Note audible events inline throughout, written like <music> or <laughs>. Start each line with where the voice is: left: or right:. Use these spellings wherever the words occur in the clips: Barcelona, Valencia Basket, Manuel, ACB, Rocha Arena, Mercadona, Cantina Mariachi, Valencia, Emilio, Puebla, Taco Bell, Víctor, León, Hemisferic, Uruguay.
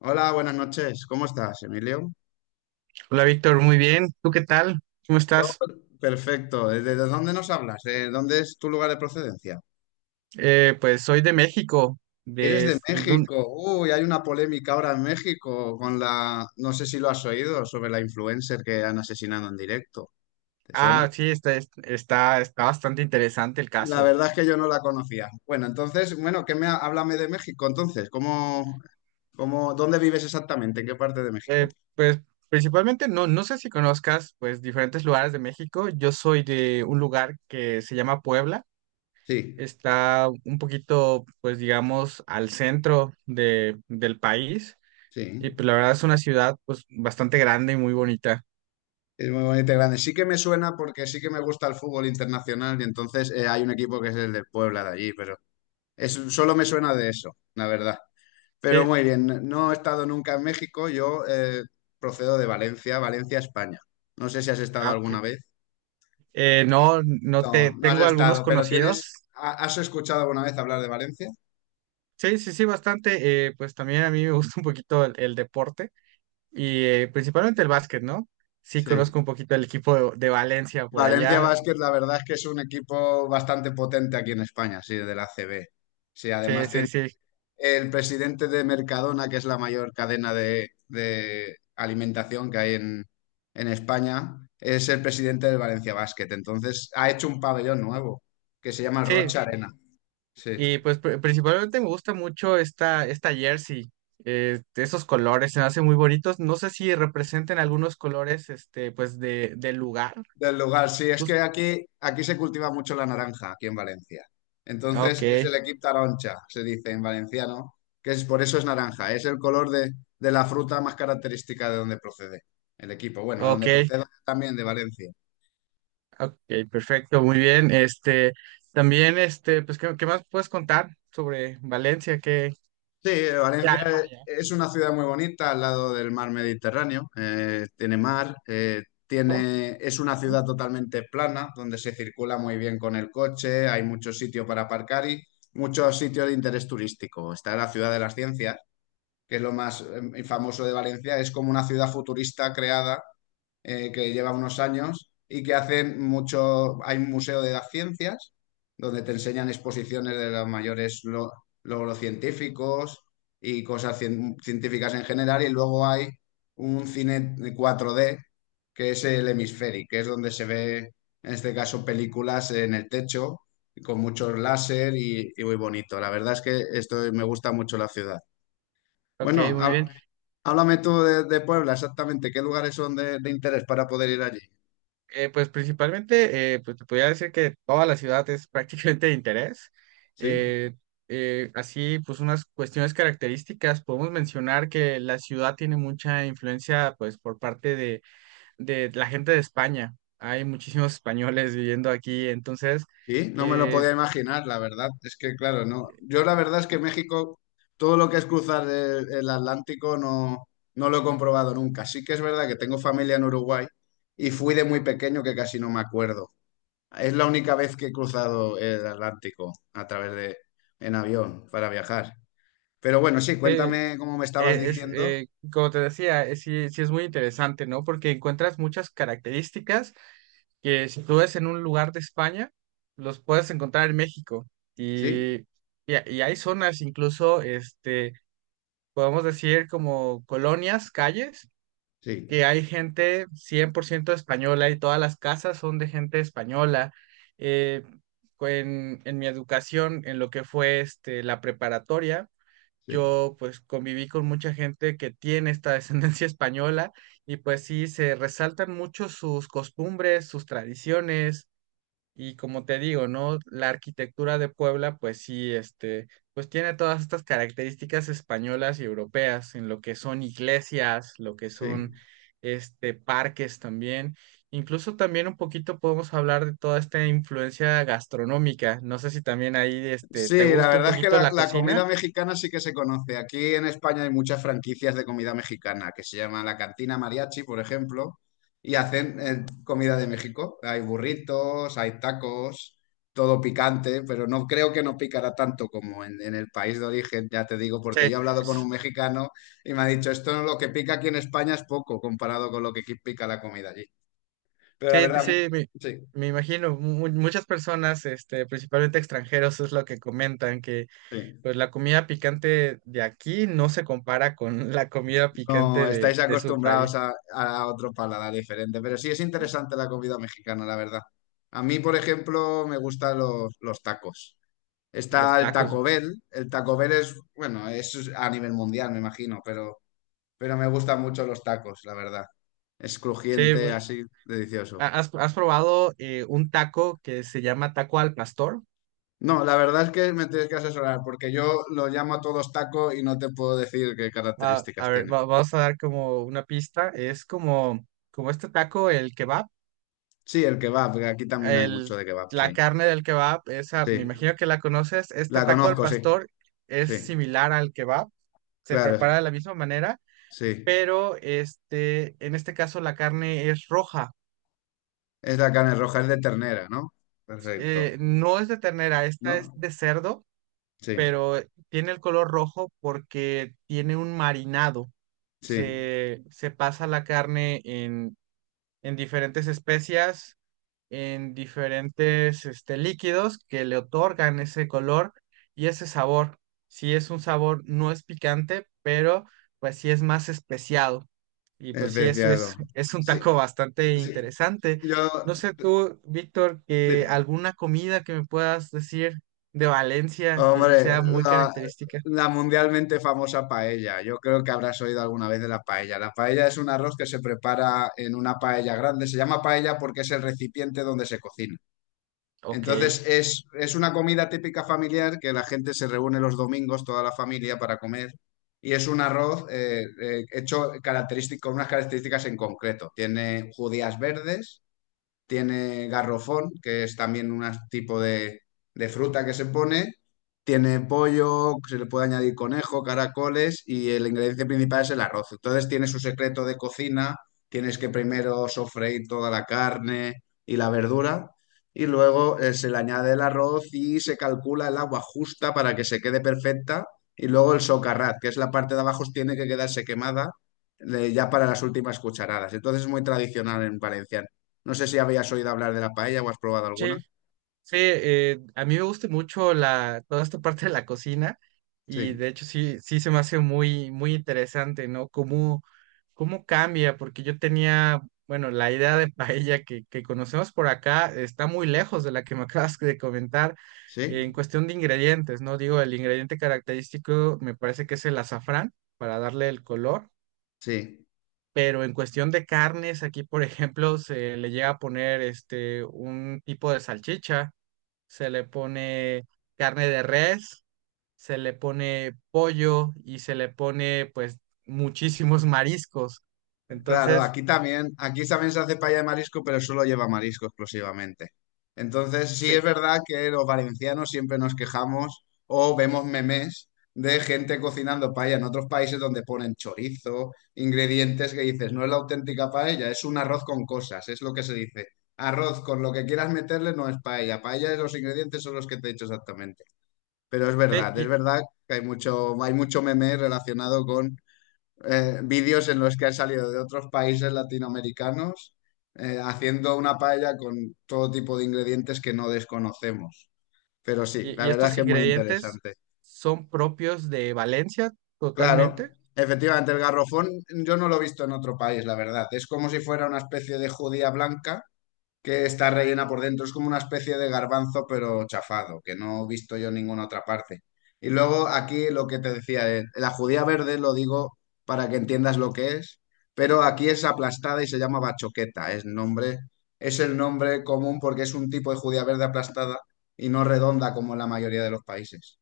left: Hola, buenas noches. ¿Cómo estás, Emilio?
right: Hola Víctor, muy bien. ¿Tú qué tal? ¿Cómo
left: Yo,
right: estás?
left: perfecto. ¿Desde dónde nos hablas? ¿Dónde es tu lugar de procedencia?
right: Pues soy de México.
left: ¿Eres
right: De,
left: de
right: es- de un-
left: México? Uy, hay una polémica ahora en México con la, no sé si lo has oído, sobre la influencer que han asesinado en directo. ¿Te suena?
right: Ah, sí, está bastante interesante el
left: La
right: caso.
left: verdad es que yo no la conocía. Bueno, entonces, bueno, háblame de México entonces? ¿Cómo, dónde vives exactamente? ¿En qué parte de México?
right: Pues principalmente, no, no sé si conozcas pues diferentes lugares de México. Yo soy de un lugar que se llama Puebla.
left: Sí,
right: Está un poquito, pues digamos, al centro del país.
left: sí.
right: Y pues la verdad es una ciudad pues bastante grande y muy bonita.
left: Es muy bonito y grande. Sí que me suena porque sí que me gusta el fútbol internacional y entonces hay un equipo que es el de Puebla de allí, pero es, solo me suena de eso, la verdad. Pero
right: Sí,
left: muy bien, no he estado nunca en México, yo procedo de Valencia, Valencia, España. No sé si has estado
right: ah, ok.
left: alguna vez.
right: No
left: No,
right: te
left: no has
right: tengo algunos
left: estado, pero
right: conocidos.
left: ¿has escuchado alguna vez hablar de Valencia?
right: Sí, sí, sí, bastante. Pues también a mí me gusta un poquito el deporte y principalmente el básquet, ¿no? Sí,
left: Sí.
right: conozco un poquito el equipo de Valencia por
left: Valencia
right: allá.
left: Basket, la verdad es que es un equipo bastante potente aquí en España, sí, de la ACB. Sí,
right: Sí,
left: además
right: sí,
left: tiene
right: sí.
left: el presidente de Mercadona, que es la mayor cadena de alimentación que hay en España, es el presidente del Valencia Basket. Entonces ha hecho un pabellón nuevo que se llama el
right: Sí,
left: Rocha Arena. Sí,
right: y pues principalmente me gusta mucho esta jersey. Esos colores se me hacen muy bonitos. No sé si representen algunos colores, este, pues del lugar.
left: del lugar. Sí, es
right: Jus-
left: que aquí, aquí se cultiva mucho la naranja, aquí en Valencia.
right: ok,
left: Entonces es el equip taroncha, se dice en valenciano, que es por eso es naranja. Es el color de la fruta más característica de donde procede el equipo. Bueno, de
right: ok,
left: donde procede también de Valencia.
right: ok, perfecto, muy bien. Este, también, este, pues, ¿qué más puedes contar sobre Valencia?
left: Sí,
right: Ya,
left: Valencia
right: ahí por
left: es
right: allá.
left: es una ciudad muy bonita al lado del mar Mediterráneo. Tiene mar, tiene, es una ciudad totalmente plana donde se circula muy bien con el coche, hay muchos sitios para aparcar y muchos sitios de interés turístico. Está la ciudad de las ciencias, que es lo más famoso de Valencia, es como una ciudad futurista creada que lleva unos años y que hace mucho, hay un museo de las ciencias donde te enseñan exposiciones de los mayores logros científicos y cosas científicas en general y luego hay un cine cuatro d que es el Hemisferic, que es donde se ve en este caso películas en el techo con muchos láser y muy bonito. La verdad es que esto me gusta mucho la ciudad.
right: Ok,
left: Bueno,
right: muy bien.
left: háblame tú de Puebla, exactamente. ¿Qué lugares son de interés para poder ir allí?
right: Pues principalmente, pues te podría decir que toda la ciudad es prácticamente de interés.
left: ¿Sí?
right: Eh, Así, pues unas cuestiones características, podemos mencionar que la ciudad tiene mucha influencia, pues por parte de la gente de España. Hay muchísimos españoles viviendo aquí, entonces,
left: Sí, no me lo
right: eh,
left: podía imaginar, la verdad. Es que, claro, no. Yo la verdad es que México, todo lo que es cruzar el Atlántico, no, no lo he comprobado nunca. Sí que es verdad que tengo familia en Uruguay y fui de muy pequeño que casi no me acuerdo. Es la única vez que he cruzado el Atlántico a través de, en avión para viajar. Pero bueno, sí,
right: eh,
left: cuéntame cómo me estabas
right: eh, es,
left: diciendo.
right: eh, como te decía, sí, sí es muy interesante, ¿no? Porque encuentras muchas características que si tú ves en un lugar de España, los puedes encontrar en México. Y,
left: Sí,
right: y hay zonas, incluso, este, podemos decir como colonias, calles,
left: sí,
right: que hay gente 100% española y todas las casas son de gente española. Eh, en mi educación, en lo que fue este, la preparatoria,
left: sí.
right: yo pues conviví con mucha gente que tiene esta <laughs> descendencia española y pues sí, se resaltan mucho sus costumbres, sus tradiciones y como te digo, ¿no? La arquitectura de Puebla pues sí, este, pues tiene todas estas características españolas y europeas en lo que son iglesias, lo que son
left: Sí.
right: este parques también. Incluso también un poquito podemos hablar de toda esta influencia gastronómica. No sé si también ahí este te
left: Sí, la
right: gusta un
left: verdad es que
right: poquito
left: la,
right: la
left: la
right: cocina.
left: comida mexicana sí que se conoce. Aquí en España hay muchas franquicias de comida mexicana que se llaman la Cantina Mariachi, por ejemplo, y hacen comida de México. Hay burritos, hay tacos, todo picante, pero no creo que no picará tanto como en el país de origen, ya te digo, porque yo he hablado con un mexicano y me ha dicho, esto lo que pica aquí en España es poco comparado con lo que aquí pica la comida allí. Pero la
right: Sí,
left: vale.
right: sí,
left: Verdad,
right: sí,
left: vale. Sí,
right: me imagino, muchas personas, este, principalmente extranjeros, es lo que comentan, que
left: sí.
right: pues la comida picante de aquí no se compara con la comida
left: No,
right: picante
left: estáis
right: de su
left: acostumbrados
right: país,
left: a otro paladar diferente, pero sí es interesante la comida mexicana, la verdad. A mí, por ejemplo, me gustan los tacos.
right: los
left: Está el
right: tacos.
left: Taco Bell. El Taco Bell es, bueno, es a nivel mundial, me imagino, pero me gustan mucho los tacos, la verdad. Es
right: Sí,
left: crujiente, así, delicioso.
right: ¿has, has probado un taco que se llama taco al pastor?
left: No, la verdad es que me tienes que asesorar, porque yo lo llamo a todos taco y no te puedo decir qué
right: Ah, a
left: características
right: ver,
left: tiene.
right: vamos a dar como una pista, es como este taco, el kebab,
left: Sí, el kebab, que aquí también hay
right: el,
left: mucho de kebab,
right: la
left: sí.
right: carne del kebab, esa, me
left: Sí,
right: imagino que la conoces, este
left: la
right: taco al
left: conozco, sí,
right: pastor es
left: sí.
right: similar al kebab, se prepara de
left: Claro,
right: la misma manera,
left: sí.
right: pero este, en este caso la carne es roja.
left: Es la carne roja, es de ternera, ¿no? Perfecto.
right: No es de ternera, esta es
left: ¿No?
right: de cerdo,
left: Sí,
right: pero tiene el color rojo porque tiene un marinado.
left: sí.
right: Se pasa la carne en diferentes especias, en diferentes este, líquidos que le otorgan ese color y ese sabor. Si es un sabor, no es picante, pero pues sí es más especiado. Y
left: Es
right: pues sí, eso es,
left: veteado.
right: <laughs> es un
left: Sí,
right: taco bastante
left: sí.
right: interesante. No
left: Yo,
right: sé tú, Víctor, que
left: dime.
right: alguna comida que me puedas decir de Valencia que
left: Hombre,
right: sea muy
left: la,
right: característica.
left: la mundialmente famosa paella. Yo creo que habrás oído alguna vez de la paella. La paella es un arroz que se prepara en una paella grande. Se llama paella porque es el recipiente donde se cocina.
right: Ok.
left: Entonces es una comida típica familiar que la gente se reúne los domingos, toda la familia, para comer. Y es un arroz hecho característico, con unas características en concreto. Tiene judías verdes, tiene garrofón, que es también un tipo de fruta que se pone, tiene pollo, se le puede añadir conejo, caracoles y el ingrediente principal es el arroz. Entonces tiene su secreto de cocina, tienes que primero sofreír toda la carne y la verdura y luego se le añade el arroz y se calcula el agua justa para que se quede perfecta y luego el socarrat, que es la parte de abajo, tiene que quedarse quemada. Ya para las últimas cucharadas. Entonces es muy tradicional en Valencia, no sé si habías oído hablar de la paella o has probado alguna.
right: Sí, sí, a mí me gusta mucho toda esta parte de la cocina y
left: Sí,
right: de hecho sí, sí se me hace muy, muy interesante, ¿no? Cómo, cómo cambia, porque yo tenía, bueno, la idea de paella que conocemos por acá está muy lejos de la que me <laughs> acabas de comentar
left: sí,
right: en cuestión de ingredientes, ¿no? Digo, el ingrediente característico me parece que es el azafrán para darle el color,
left: sí.
right: pero en cuestión de carnes, aquí, por ejemplo, se le llega a poner este, un tipo de salchicha, se le pone carne de res, se le pone pollo y se le pone pues muchísimos mariscos.
left: Claro,
right: Entonces,
left: aquí también se hace paella de marisco, pero solo lleva marisco exclusivamente. Entonces, sí
right: sí,
left: es verdad que los valencianos siempre nos quejamos o vemos memes de gente cocinando paella en otros países donde ponen chorizo, ingredientes que dices, no es la auténtica paella, es un arroz con cosas, es lo que se dice. Arroz con lo que quieras meterle no es paella. Paella es los ingredientes son los que te he dicho exactamente. Pero
right: sí,
left: es verdad que hay mucho meme relacionado con vídeos en los que han salido de otros países latinoamericanos haciendo una paella con todo tipo de ingredientes que no desconocemos. Pero sí, la
right: y
left: verdad es
right: estos
left: que es muy
right: ingredientes
left: interesante.
right: son propios de Valencia
left: Claro,
right: totalmente.
left: efectivamente, el garrofón yo no lo he visto en otro país, la verdad. Es como si fuera una especie de judía blanca que está rellena por dentro. Es como una especie de garbanzo, pero chafado, que no he visto yo en ninguna otra parte. Y luego aquí lo que te decía, la judía verde lo digo para que entiendas lo que es, pero aquí es aplastada y se llama bachoqueta. Es nombre, es el nombre común porque es un tipo de judía verde aplastada y no redonda como en la mayoría de los países.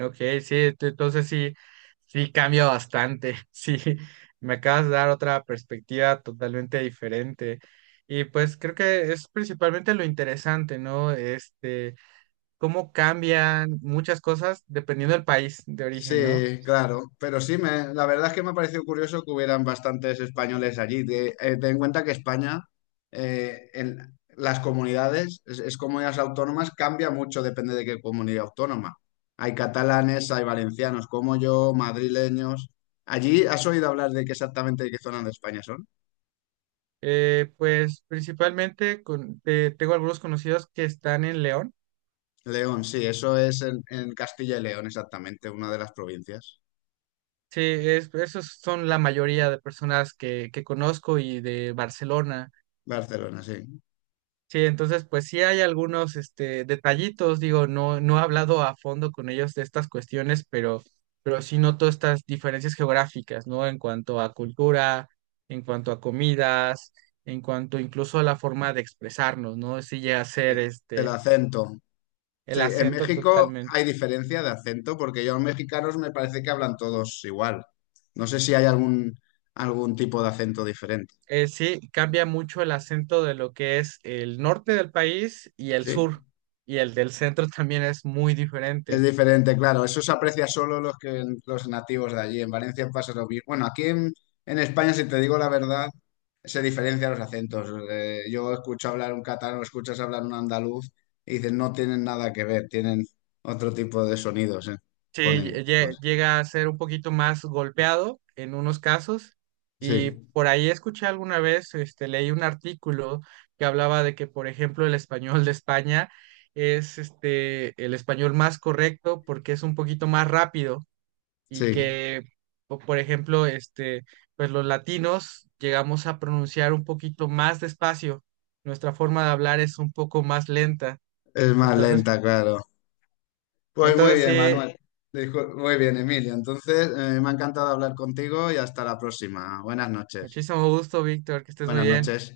right: Ok, sí, entonces sí, sí cambia bastante. <laughs> Sí, me acabas de dar otra perspectiva totalmente diferente. Y pues creo que es principalmente lo interesante, ¿no? Este, cómo cambian muchas cosas dependiendo del país de origen, ¿no?
left: Sí, claro, pero sí, me, la verdad es que me ha parecido curioso que hubieran bastantes españoles allí. Ten en cuenta que España, en las comunidades, es comunidades autónomas, cambia mucho, depende de qué comunidad autónoma. Hay catalanes, hay valencianos como yo, madrileños. Allí, ¿has oído hablar de qué exactamente de qué zona de España son?
right: Pues principalmente tengo algunos conocidos que están en León.
left: León, sí, eso es en Castilla y León, exactamente, una de las provincias.
right: Sí, esos son la mayoría de personas que conozco y de Barcelona.
left: Barcelona, sí.
right: Sí, entonces pues sí hay algunos este, detallitos, digo, no, no he hablado a fondo con ellos de estas cuestiones, pero sí noto estas diferencias geográficas, ¿no? En cuanto a cultura, en cuanto a comidas, en cuanto incluso a la forma de expresarnos, ¿no? Sí llega a ser
left: Sí, el
right: este,
left: acento. Sí,
right: el
left: en
right: acento
left: México
right: totalmente.
left: hay diferencia de acento porque yo a los mexicanos me parece que hablan todos igual. No sé si hay algún, algún tipo de acento diferente,
right: Sí, cambia mucho el acento de lo que es el norte del país y el
left: ¿sí?
right: sur, y el del centro <laughs> también es muy
left: Es
right: diferente.
left: diferente, claro. Eso se aprecia solo los que los nativos de allí. En Valencia pasa lo mismo. Bueno, aquí en España, si te digo la verdad, se diferencian los acentos. Yo escucho hablar un catalán, escuchas hablar un andaluz y dices, no tienen nada que ver, tienen otro tipo de sonidos,
right: Sí,
left: fonémicos.
right: llega a ser un poquito más golpeado en unos casos y
left: Sí,
right: por ahí escuché alguna vez, este, leí un artículo que hablaba de que, por ejemplo, el español de España es este, el español más correcto porque es un poquito más rápido y
left: sí.
right: que, por ejemplo, este, pues los latinos llegamos a pronunciar un poquito más despacio, nuestra forma de hablar es un poco más lenta.
left: Es más
right: Entonces,
left: lenta, claro. Pues muy
right: entonces
left: bien,
right: sí,
left: Manuel. Muy bien, Emilio. Entonces, me ha encantado hablar contigo y hasta la próxima. Buenas noches.
right: muchísimo gusto, Víctor, que estés muy
left: Buenas
right: bien.
left: noches.